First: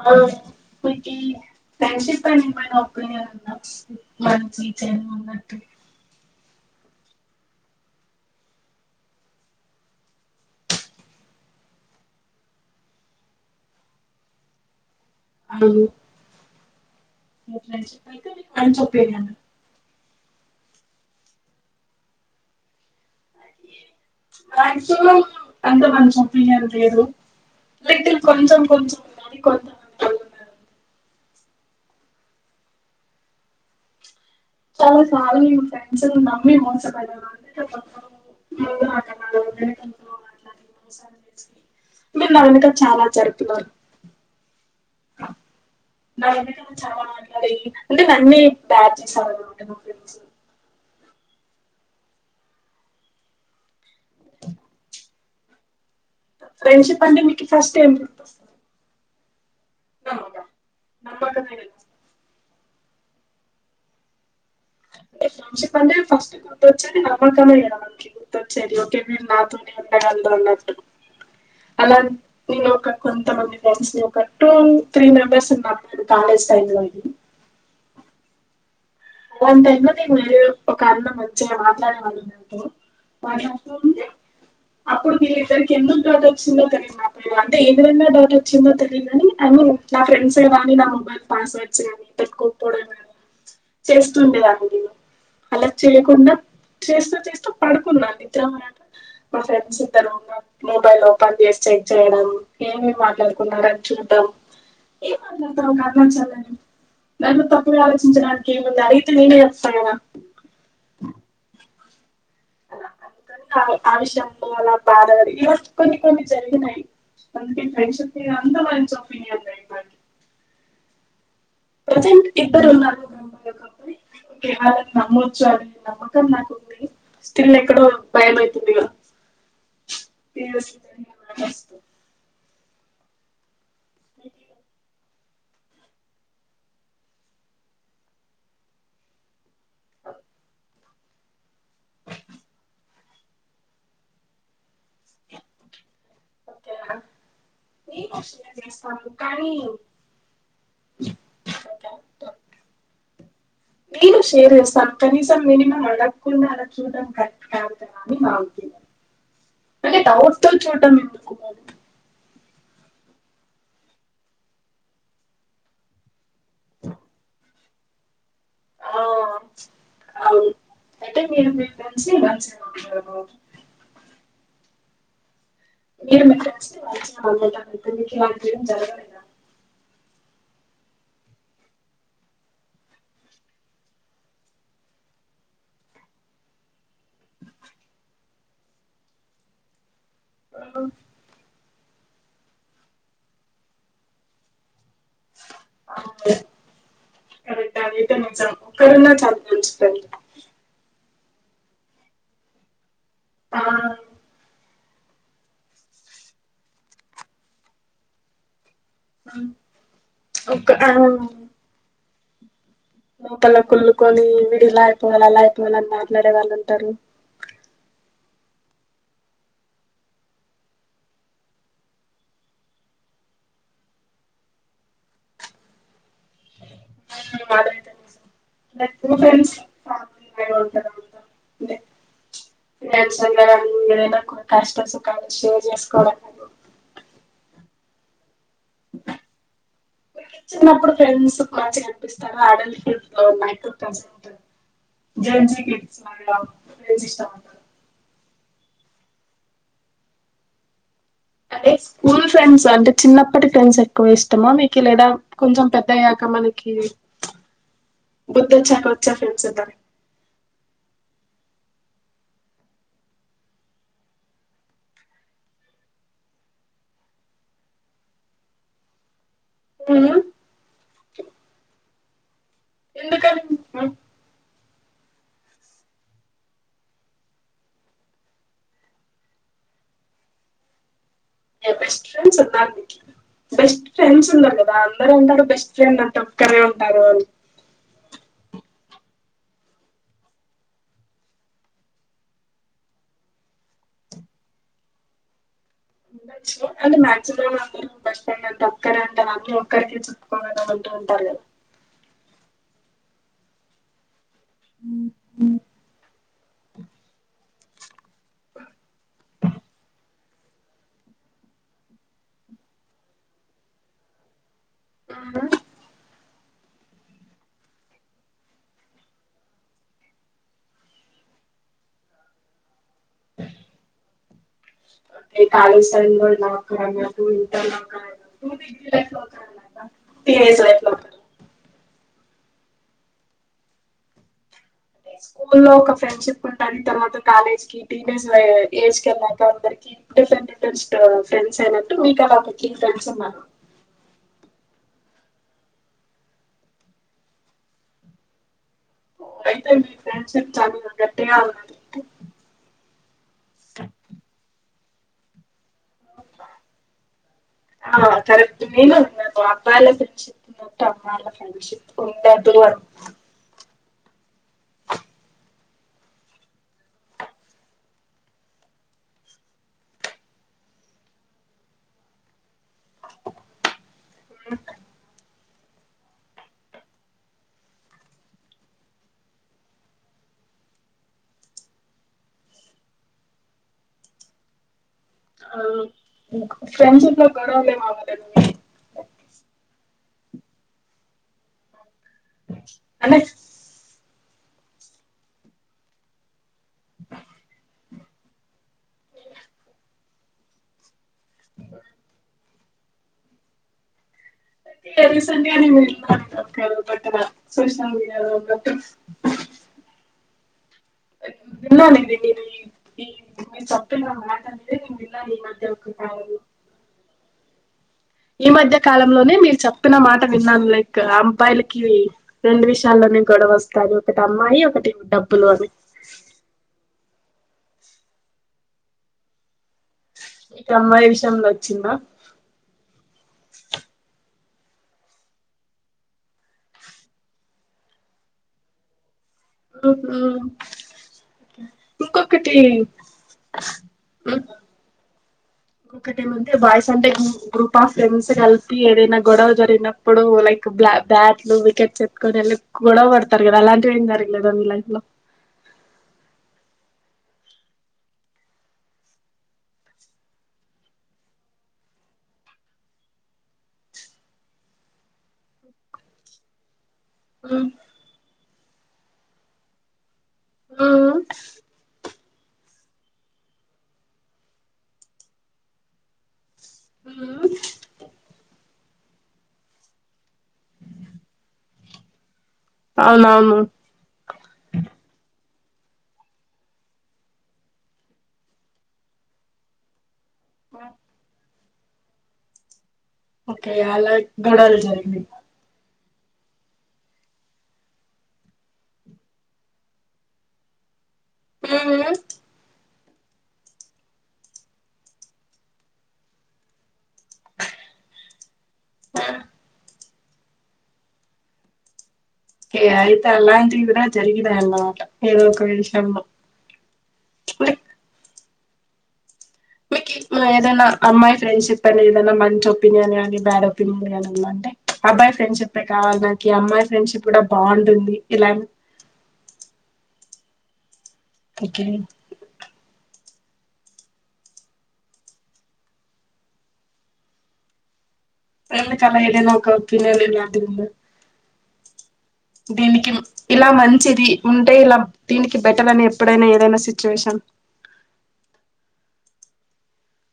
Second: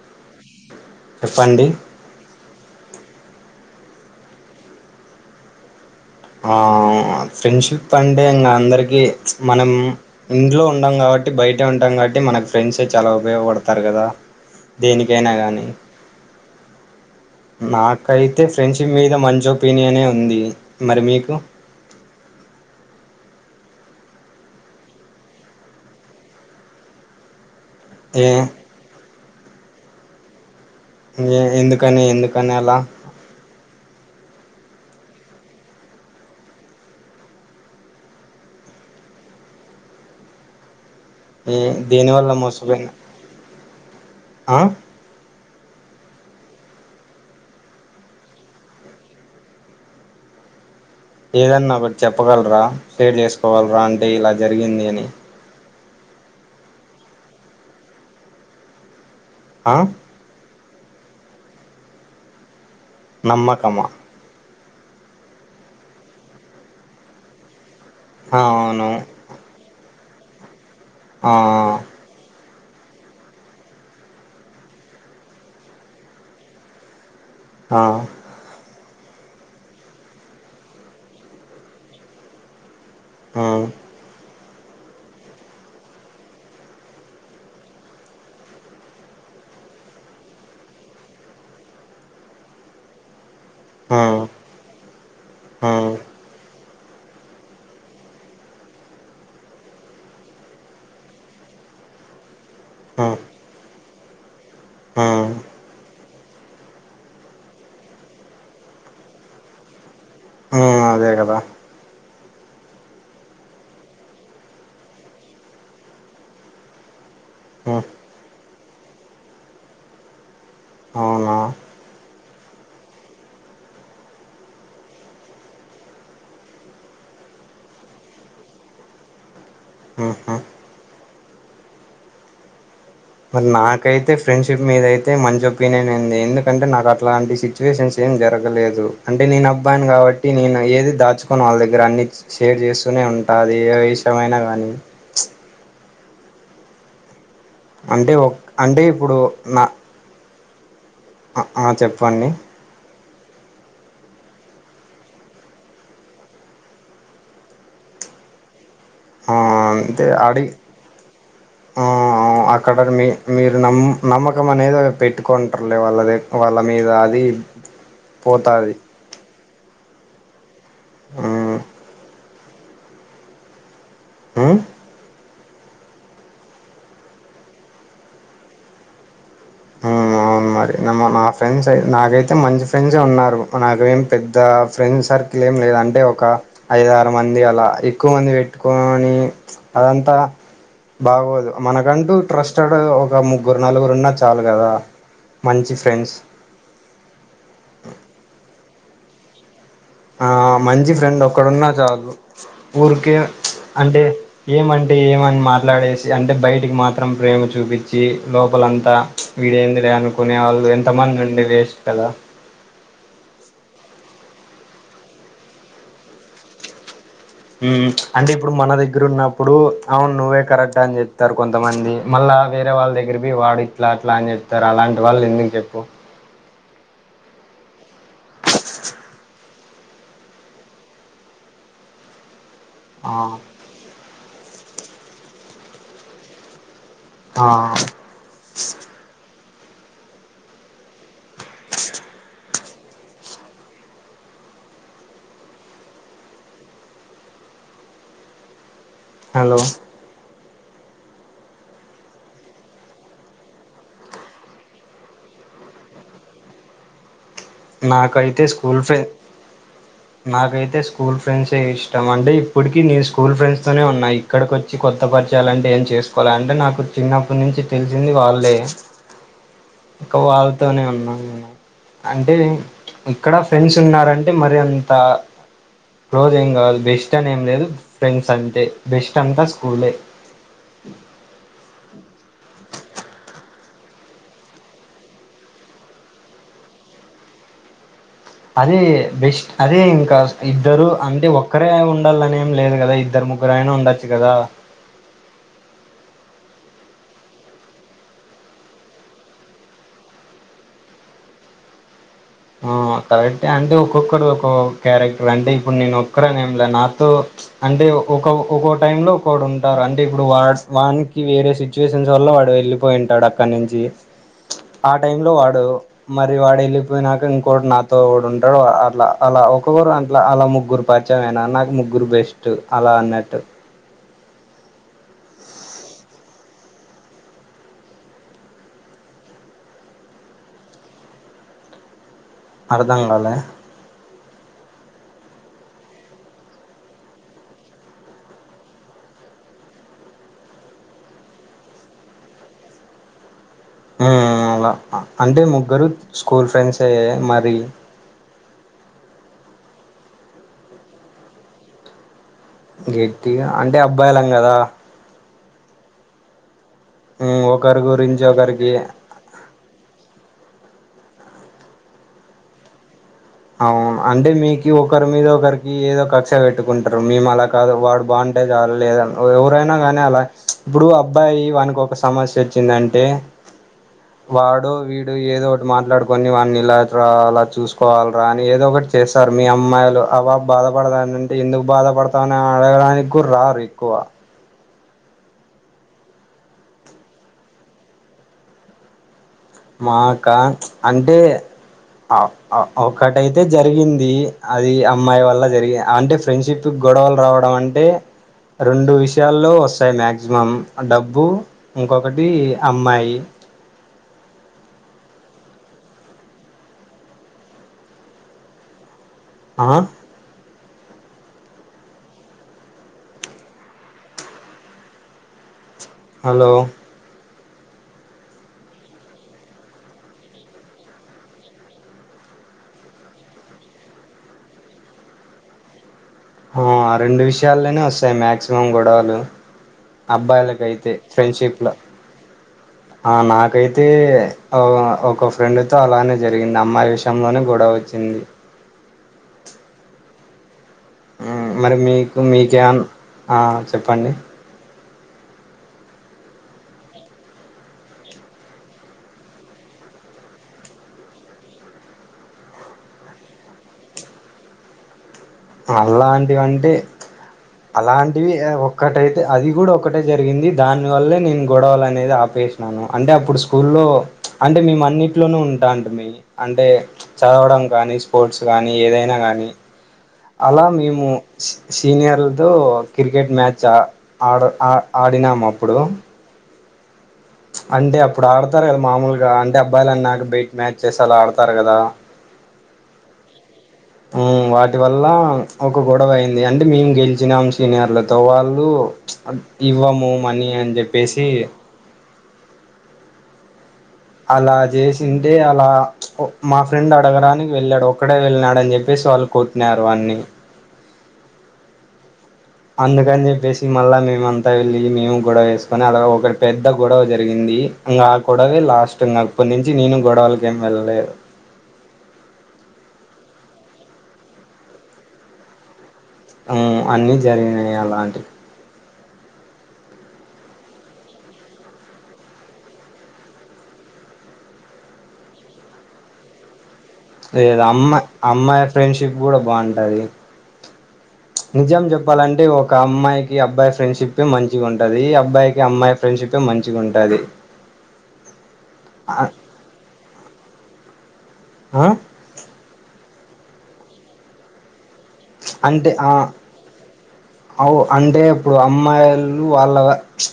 ఆ చెప్పండి ఫ్రెండ్షిప్ కి మంచి చెడు ఉన్నట్టు ఆ ఫ్రెండ్షిప్ అంటే ఇంగ అందరికి మనం ఇంట్లో ఉండం కా కాబట్టి బయటె ఉంటాం కాబటి మనకి ఫ్రెండ్సే చాలా ఉపయోగపడతారు కదా దేనికైనా కానీ మీ ఫ్రెండ్షిప్ అయితే నాకైతే మీకు మంచి ఫ్రెండ్షిప్ మీద ఒపీనియన్ మంచి ఒపీనియనే ఉంది మరి మీకు అ అంత మంది చంపించను లేదు లైక్ ఇది ఏ కొంచం కొంచం మరి కొం ఎందుకని ఎందుకని అలా చాలా చాల ఫెండ్స్ నమ్మి మోడ్సద మా ఏ మీరు దేనివల్ల నా వెనక మోసపోయిన చాలా జరుపుతున్నారు ఆ నా ఎందుకన్నా చవా మాట్లాడ అంటే అవన్నీ బ్యాడ్ చేసావన్నమాట మా ఫ్రె ఏదన్నా ఒకటి చెప్పగలరా షేర్ చేసుకోవలరా అంటే ఇలా జరిగింది అని ఫ్రెండ్షిప్ అంటె మీక్ ఫస్ట్ టైం ఆ నమ్మకమె నామ్మకమ చెప్పండి ఫస్ట్ వచ్చేది నమ్మకమే కదా ఆ సరి అవును ఓకే మీరు నాతోనే ఉండగలదు అన్నట్టు ఆ అ అలా నేను ఒక కొంతమంది ఫ్రెండ్స్ ని ఒక టూ త్రీ మెంబెర్స్ ఉన్నారు కాలేజ్ టైమ్ లో ఇది ఆ అలాంత అన్నది మీరు ఒక అన్న మంచిగా మాట్లాడే వాళ్ళు నాతో ఆ ఆ పనవుతుంది. అప్పుడు మీరి ఇద్దరికి ఎందుకు డౌట్ వచ్చిందో తెలిదు నాకు అప్పుడు అంటే ఎందు వలనా డౌట్ వచ్చిందో తెలియందని అయ నా ఫ్రెండ్స్ వాిని మొబైల్ పాస్ వర్డ్స్ కాని పెట్కోకపోడం కానీ ఆ. చేస్తుండేదాన్నిలో అలా హ్మ్ చేయకుండా చేస్తూ చేస్తూ పడుకున్నాను నిద్ర అనట మా ఫ్రెండ్స్ ఇద్దరు ఉన్న మొబైల్ ఓపన్ చేస్తే చేయడం ఏమి హ్మ్ మాట్లాడుకున్నారని చూడ్డం హ్మ్ ఏం మాట్లాడుతు మంచోల్లె దాంట్లో తప్పుడుగ ఆలోచించడానికి ఏముంది అడిగితే నేనే చెప్తా కదా హ్మ్ అదే కదా అ ఆవిషయం పోలా బార ఈ రోజు కొని కొన్ని జరిగిన యి అంతై హ్మ్ ఫెన్షిప్ మీద అంత మంచి ఒపీనియన్ అవున ప్రజెంట్ ఇద్దరు ఉన్నారు నమ్మ వాళ్ళని నమ్మచ్చు అని నమ్మకం నాకు ఉంది స్టిల్ ఎక్కడో భయమైతుంది ఇగా హుహు. [unintelligible] మరి నాకైతే ఫ్రెండ్షిప్ మీద అయితే అంటే మంచి ఒపీనియన్ ఉంది ఎందుకంటే నాకు అలాంటి సిచ్యువేషన్స్ ఏం జగలేదు అంటె నేను అబ్బాయిని కాబ కాబట్టి నేను ఏది దాచుకొని వాళ్ళ దగ్గర అన్ని షేర్ చేస్తూనే ఉంటా అది ఏ విషయమైనా గానీ న ఓకేన అంటే ఒక్ అంటే ఇప్పుడు నా అ ఆ ఓకే చెప్పండి నేను షేర్ చేస్తా కనీసం మినిమం అడక్కుండా అలా చూడడం కరెక్ట్ కాదు కదా అని మాగుతు ఆ! అంటె అంటే డౌట్ అడిగి తో చూడటం ఆ! ఆ! అక్కడ మీ మీరు నమ్మ నమ్మకం అనేది పెట్టుకుంటారులే వాళ్ళది వాళ్ళ మీద అది పోతాది. ఆ అవును అంటే మీ హ్మ్ ఫ్రెండ్స్ ని మర్చి పోతారు ఉమ్ మీేరు ఫ్రెండ్స్ ని [unintelligible] ఏం జరగలేద అవున మరి నా ఫ్రెండ్స్ నాకైతే మంచి ఫ్రెండ్స్ే ఉన్నారు నాకేం పెద్ద ఫ్రెండ్స్ సర్ అట్లాం లేదు అంటే ఒక ఐద ఆరు మంది అలా ఎక్కువ మంది పెట్టుకని అదంతా ఉమ్, త బాగోదు మనకంటూ ట్రస్టెడ్ ఒక ముగ్గురు నలుగురున్న చ్చ చాలు కదా మంచి ఫ్రెండ్స్ కరతేనే చ కరన్నా చతు ఆ మంచి ఫ్రెండ్ ఒక్కడున్నా చాలు ఊరు ఆ అంటే ఏం అంటడి అంటే ఏమని మాట్లాడేసి అంటే బయటికి మాత్రం ప్రేమ చూపించి లోపలంతా ఉమ్, వీడేంది లే అనుకునే వాళ్ళు ఒక్క ఆ ఎంతమంది ఉండడి వేస్ట్ కదా లోపల్లో కుళ్లుకొని వడు ఇలా అయిపోవాలి అలా అయిపోవాల అని మాట్లాడే వాళ్ళు ఉంటారు అంటే ఇప్పుడు మన దగ్గర ఉన్నప్పుడు అవును నువ్వే కరెక్ట్ా అని చెప్తారు కొంతమంది మళ్ళా వేరే వాళ్ళ దగ్గర వాడు ఇట్లా అట్లా అని చెప్తారు అలాంటి వాళ్ళు ఎందుకు చెప్పు మాదయితేజ ఫ్రెంస్ ఫలీ ఉంట ఆ ఫండ్స్ అ కాష్ట సుఖాలు షేవ్ చేసుకోవడాదు ఆ చిన్నప్పుడు ఫ్రెండ్స్ కూడా గనిపిస్తారు ఆడల్ ఫీల్డ్ లో ఉన్నాయి ప్రజె జజ కజ ఇష్టమ హలో అదే స్కూల్ ఫ్రెండ్స్ అంటే చిన్నప్పటి ఫ్రెండ్స్ ఎక్కువ ఇష్టమా మీకు లేదా కొంచెం పెద్ద్యాక మనకి నాకైతే స్కూల్ బుద్ధొచ్చాక ఫె వచ్చే ఫ్రెండ్స్ ఉన్నార నాకైతే స్కూల్ ఫ్రెండ్స్ే ఇష్టం అంటే ఇప్పటికి నేను స్కూల్ ఫ్రెండ్స్ తోనే ఉన్నాయి ఇక్కడిక వచ్చి కొత్త పల్ ప చేయాలంటే ఏం చేసుకోవాలి అంటే నాకు చిన్నప్పటి నుంచి తెలిసింది వాళ్ళే ఒక ఉమ్ వాళ్ళతోనే ఉన్నాం అంటే ఇక్కడ ఎందుకని ఫ్రెండ్స్ ఉన్నారంటే మరి అంత క్లోజ్ ఏం కావాలదు బెస్ట్ అని ఏం లేదు ఫ్రెండ్స్ అంటే బెస్ట్ అంతా స్కూలే బెస్ట్ ఫ్రెండ్స్ ఉందా బెస్ట్ ఫ్రెండ్స్ ఉన్నారు కదా అందరుూ ఉంటారు బెస్ట్ ఫ్రెండ్ అంటే ఒక్కరే ఉంటారు వాళ్ళు అది బెస్ట్ అదే ఇంకా ఇద్దరు అంటే ఒరే ఉండాలనేం లేదు కదా ఇద్దరు ముగ్గురునా ఉండాచ్చు కదా అంటే మాక్సిమం అందరుూ బస్ స్టాండ్ అంతా ఒక్కర అంటారు అందరూ ఒక్కరిక చెప్పుకోవలం అంటూ ఉంటారు ఆ కాబట్ే అంటే ఒక్కొక్కడు ఒక క్యారెక్టర్ అంటే ఇప్పుడు నేను ఇక్కడే ఏం లేదు నాతో అంటే ఒక ఒక్కో టై లో ఒకడు ఉంటారు అంటే ఇప్పుడు వాడు వానికి వేరే సిచ్యువేషన్స్ వల్ల వాడు వెళ్ళిపోయి ఉంటాడు అక్కడి నుంచి ఆ టై లో కదా వాడు మరి వాడు వెళ్ళి పోయినాక ఇంకోటి నాతోడు ఉంటాడు అట్లా అలా ఒక్కొక్కరు అట్ అలా ముగ్గురు పరిచామైనా నాకు ముగ్గురు గురుబెస్ట్ అలా అన్నట్టు కాాల స ట నా క ఇంటర్ నా గ ఫ లో తజైఫ లో అర్ధంగాంగాళే స్కూ లో ఒక ఫ్రెండ్షిప్ ఉంటాంది తర్వాత కాలేజ్ కి టీనేజ్ ఏజ్ క వెళ్ళాక అందరికి డిఫరెంట్ డిఫరెంట్ ఫ్రెండ్స్ అయినట్టు మీకు అలా ఒక త్రీ ఫ్రెండ్స్ ఉన్నారు అవులా అంటే ముగ్గురు స్కూల్ ఫ్రెండ్స్ అయ మరి యితే ఫ్రడ్ చాలట్ట ఉ గట్టి అంటే అబ్బాయిలం కదా ఉమ్, ఒకరి ఆ గురించి కర ఒకరికి నేను ఉన్నా బాబ్బాల్లో పెనిస్తున్నట్టు అమ్మాళ్ళ కుంట అవు అంటే మీకు ఒకరి మీద ఒకరికి ఏదో కక్ష పెట్టుకుంటారు మేము అలా కాదు వాడు బాగుంటేది లేద ఎవరైనా కాగానీ అలా ఇప్పుడు అబ్బాయి వానికి ఒక సమస్య వచ్చిందంటే వాడు వీడు ఏదో ఒక మాట్లాడుకొని వాని ఇలా ఇ అలా చూసుకోవాలి రాని ఏదో ఒకటి చేస్తారు మీ అమ్మాయిలు ఆబాబు బాధపడతాంటే ఎందుకు బాధపడతాని అడగడానికి కుర ర ఎక్కువ అ ఫ్రెండ్షిప్లా గోడవలే మావా లేదు మాకా అంటే అంటే ఒకటైతే జరిగింది అది అమ్మాయి వల్ల జరిగి అంటే ఫ్రెండ్షిప్ గొడవలు రావడం అంటే రెండు విషయాల్లో వస్తాయి మాక్సిమం డబ్బు ఇంకొకటి అమ్మాయి రీసెంట్గా పట్ట సోషల్ మీడియాలో ఆ నిల్ నది ఈ సొప్ప మాట్ అందే నిల్ మధ్య [unintelligible] అ హలో ఈ మధ్య కాలంలోనే మీరు చెప్పిన మాట విన్నాను లైక్ అబ్బాయిలకి రెండు విషయాల్లో అ గొడవ వస్తారు ఒకటి అమ్మాయి ఒకటి డబ్బులు అని రెండు విషయాల్లోనే వస్తాయి మాక్సిమం గొడవలు ఇక అబ్బాయిలకైతే అమ్మాయి విషయంలో ఫ్రెండ్షిప్ లో వచ్చిందా ఆ నాకైతే ఒక ఫ్రెండ్తో అలానే జరిగింది అమ్మాయి విషయంలోనే గొడవ వచ్చింది ఆహా మరి మీకు మీకే చెప్పండి ఇంకొకటి ఏమంటే బాయ్స్ అంటే గ్రూప్ ఆఫ్ ఫ్రెండ్స్ కలిపి ఏదైనా గొడవ జరిగినప్పుడు లైక్ బ్యాట్లు వికెట్ ఎత్తుకొని వెళ్ళి గొడవ పడతారు కదా అలాంటివి ఏం జరగలేదు మీ లైఫ్ లో అల్లాంటి వంటే అలాంటివి ఒక్కటైతే అది కూడా ఒకక్కటే జరిగింది దాని వల్లే నేను గొడవలు అనేది ఆప వేసినాను అంటే అప్పుడు స్కూల్లో అంటే మేము అన్నింటిలోనే ఉంటా అంట మీ అంటే చదవడం కానీ స్పోర్ట్స్ కానీ ఏదైనా కానీ అలా మేము సీనియర్ తో క్రికెట్ మ్యాచ్ ఆడు ఆ ఆడినాము అప్పుడు అంటే అప్పుడు ఆడతారు కదా మామూలుగా అంటే అబ్బాయిలు అన్నాక బయిట్ మ్యాచ్ చేసి అలా ఆడతారు కదా అవునవును అ వాటి వల్ల ఒక గొడవ అయింది అంటే మేము గెలిచినాం సీనియర్లతో వాళ్ళు ఇవ్వము మనీ అని చెప్పేసి ఓకే అలా గొడవలు జరిగినయి చేసింటే అలా మా ఫ్రెండ్ అడగడానికి వెళ్ళాడు ఒక్కడే వెళ్ళినాడు అని చెప్పేసి వాళ్ళు కూట్టినారు అన్ని హుహు అందుకని చెప్పేసి మళ్ళీ మేమంతా వెళ్లి మేము గొడవేసుకొని అలాగ ఒకటి పెద్ద గొడవ జరిగి ఇంకా ఆ గోడాడవే లాస్ట్ ఇం ఇటి నుంచి నేను గొడవల ఏం వెళ్ళలేదు ఏ అయితే అలాంటివి కూడా జరిగదాయిన్నమాట ఏదో ఒక విషయం అన్ని జరిగినాయి అలాంటివి మీకు ఏదైనా అమ్మాయి ఫ్రెండ్షిప్ అని ఏదైనా మంచి ఒపీనియన్ కానీ బ్యాడ్ ఒపీనియన్ కానీన్నా అబ్బాయి ఫ్రెండ్షిప్ కావాల నాకి అమాయి లేదు అమ్మాయి అమ్మాయి ఫ్రెండ్షిప్ కూడా బాగుంటది నిజం ఓకే చెప్పాలంటే ఒక అమ్మాయి అబ్బాయి ఫ్రెండ్షిప్ మంచిగా ఉంటది అబ్బాయికి అమ్మాయి ఫ్రెండ్షిప్ మంచిగా ఉంటది ఎందుకలా ఏదైనా ఒక ఒక ఒపీనియన్ ఇదింది ఆ దీనికి ఇలా మంచిది ఉంటే ఇలా దీనికి అంటే బెటర్ అని ఆ ఎప్పుడైనా ఏదైనా సిచ్యువేషన్ అవు అంటే ఇప్పుడు అమ్మాయిలు వాళ్ళ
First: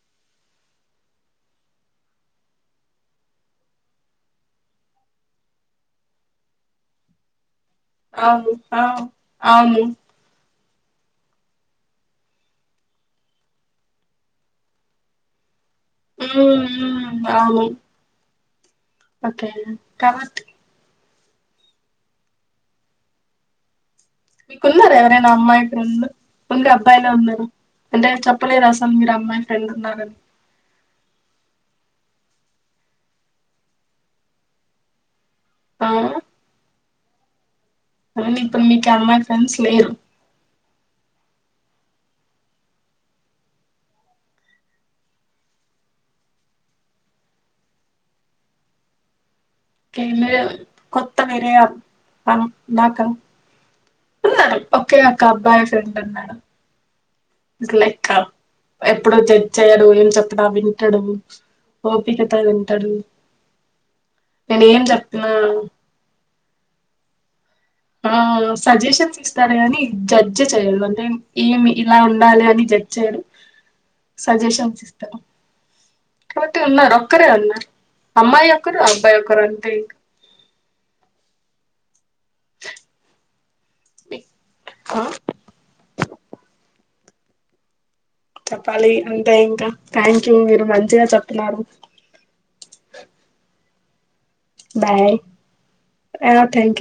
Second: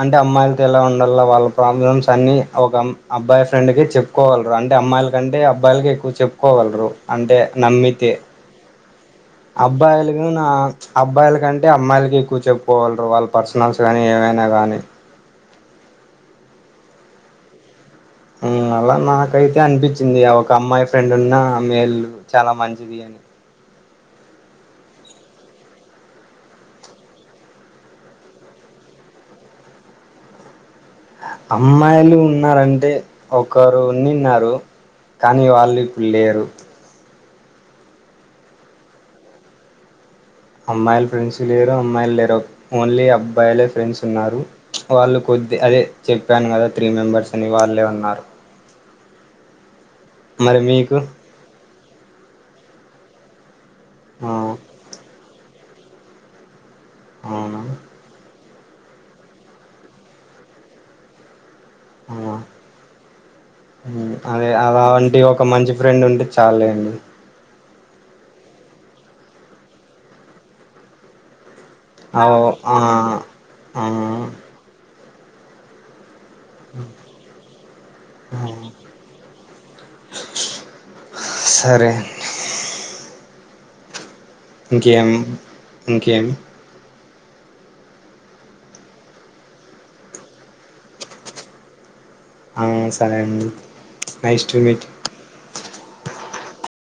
అంటే అమ్మాయిలతో ఎలా ఉండలో వాళ్ళ ప్రాబ్లమ్స్ అన్ని ఒక అబ్బాయి ఫ్రెండ్ క చెప్పుకోగలరు అంటే అమ్మాయిల కంటే అబ్బాయిలకి ఎక్కువ చెప్పుకోగలరు అంటే అవును అవును అబ్బాయిలకు నా అబ్బాయిల కంటే అమ్మాయిలకి ఎక్కువ చెప్పుకోవలరు వాళ్ళ పర్సనల్స్ కానీ ఏమైనా కానీ ఉ అవును అలా ఓకే నాకైతే అనిపించింది ఆ కాబట్టి ఒక అమ్మాయి ఫ్రెండ్ ఉన్న మేలు చాలా మంచిది అని కున్నారు ఎవరైనా అమ్మాయి ఫ్రెండ్ ఇంకా అబ్బాయిలో ఉన్నారు అంటే చెప్పలేదు అసలు మీరు అమ్మాయి ఫ్రెండ్ ఉన్నారని అమ్మాయిలు ఉన్నారంటే ఒకరు ఉన్నిన్నారు కానీ వాళ్ళు ఆ ఇప్పుడు లేరు అలా ఇప్పుడు మీకు అమ్మా ఫ్రెండ్స్ లోరు అమ్మాయిల ఫ్రెండ్స్ లేరు అమ్మాయిలు లేరు ఓన్లీ అబ్బాయిలే ఫ్రెండ్స్ ఉన్నారు వాళ్ళు కొద్ది అదే చెప్పాను కదా త్రీ మెంబర్స్ అని వాళ్ళే ఉన్నారు మరి మీకు కొత్త విర ఉాక ఆ ఉన్నాేడం ఒకే ఒక్క అబ్బాయి ఫ్రెండ్ ఉన్నాేడం అవునా లైక్ ఎప్పుడు చర్చ్ అయ్యాడు ఏం చెప్పడా వింటాడు అదే నేను ఏం అలా వంటి చెప్పినా ఒక మంచి ఫ్రెండ్ ఉండి చాలేండి ఆ సజెషన్స్ ఇస్తారు ని జడ్జి్ చెయదు అంటే ఏమి ఇలా అవ్ ఉండాలి అని ఆ జచ్చారు ఆ సజెషన్స్ ఇస్తారు పోతే ఉన్నారు ఒక్కరే ఉన్నారు ఆ. అమ్మాయి ఒకరు అబ్బాయి ఒకరు అంతే ఇంకా సరే బ ఇంకే ఇంకే చెప్పాలి అంతే ఇంకా థ్యాంక్ యూ మీరు మంచిగా చెప్తున్నారు ఆ సరే అండి nice to meet bye thank you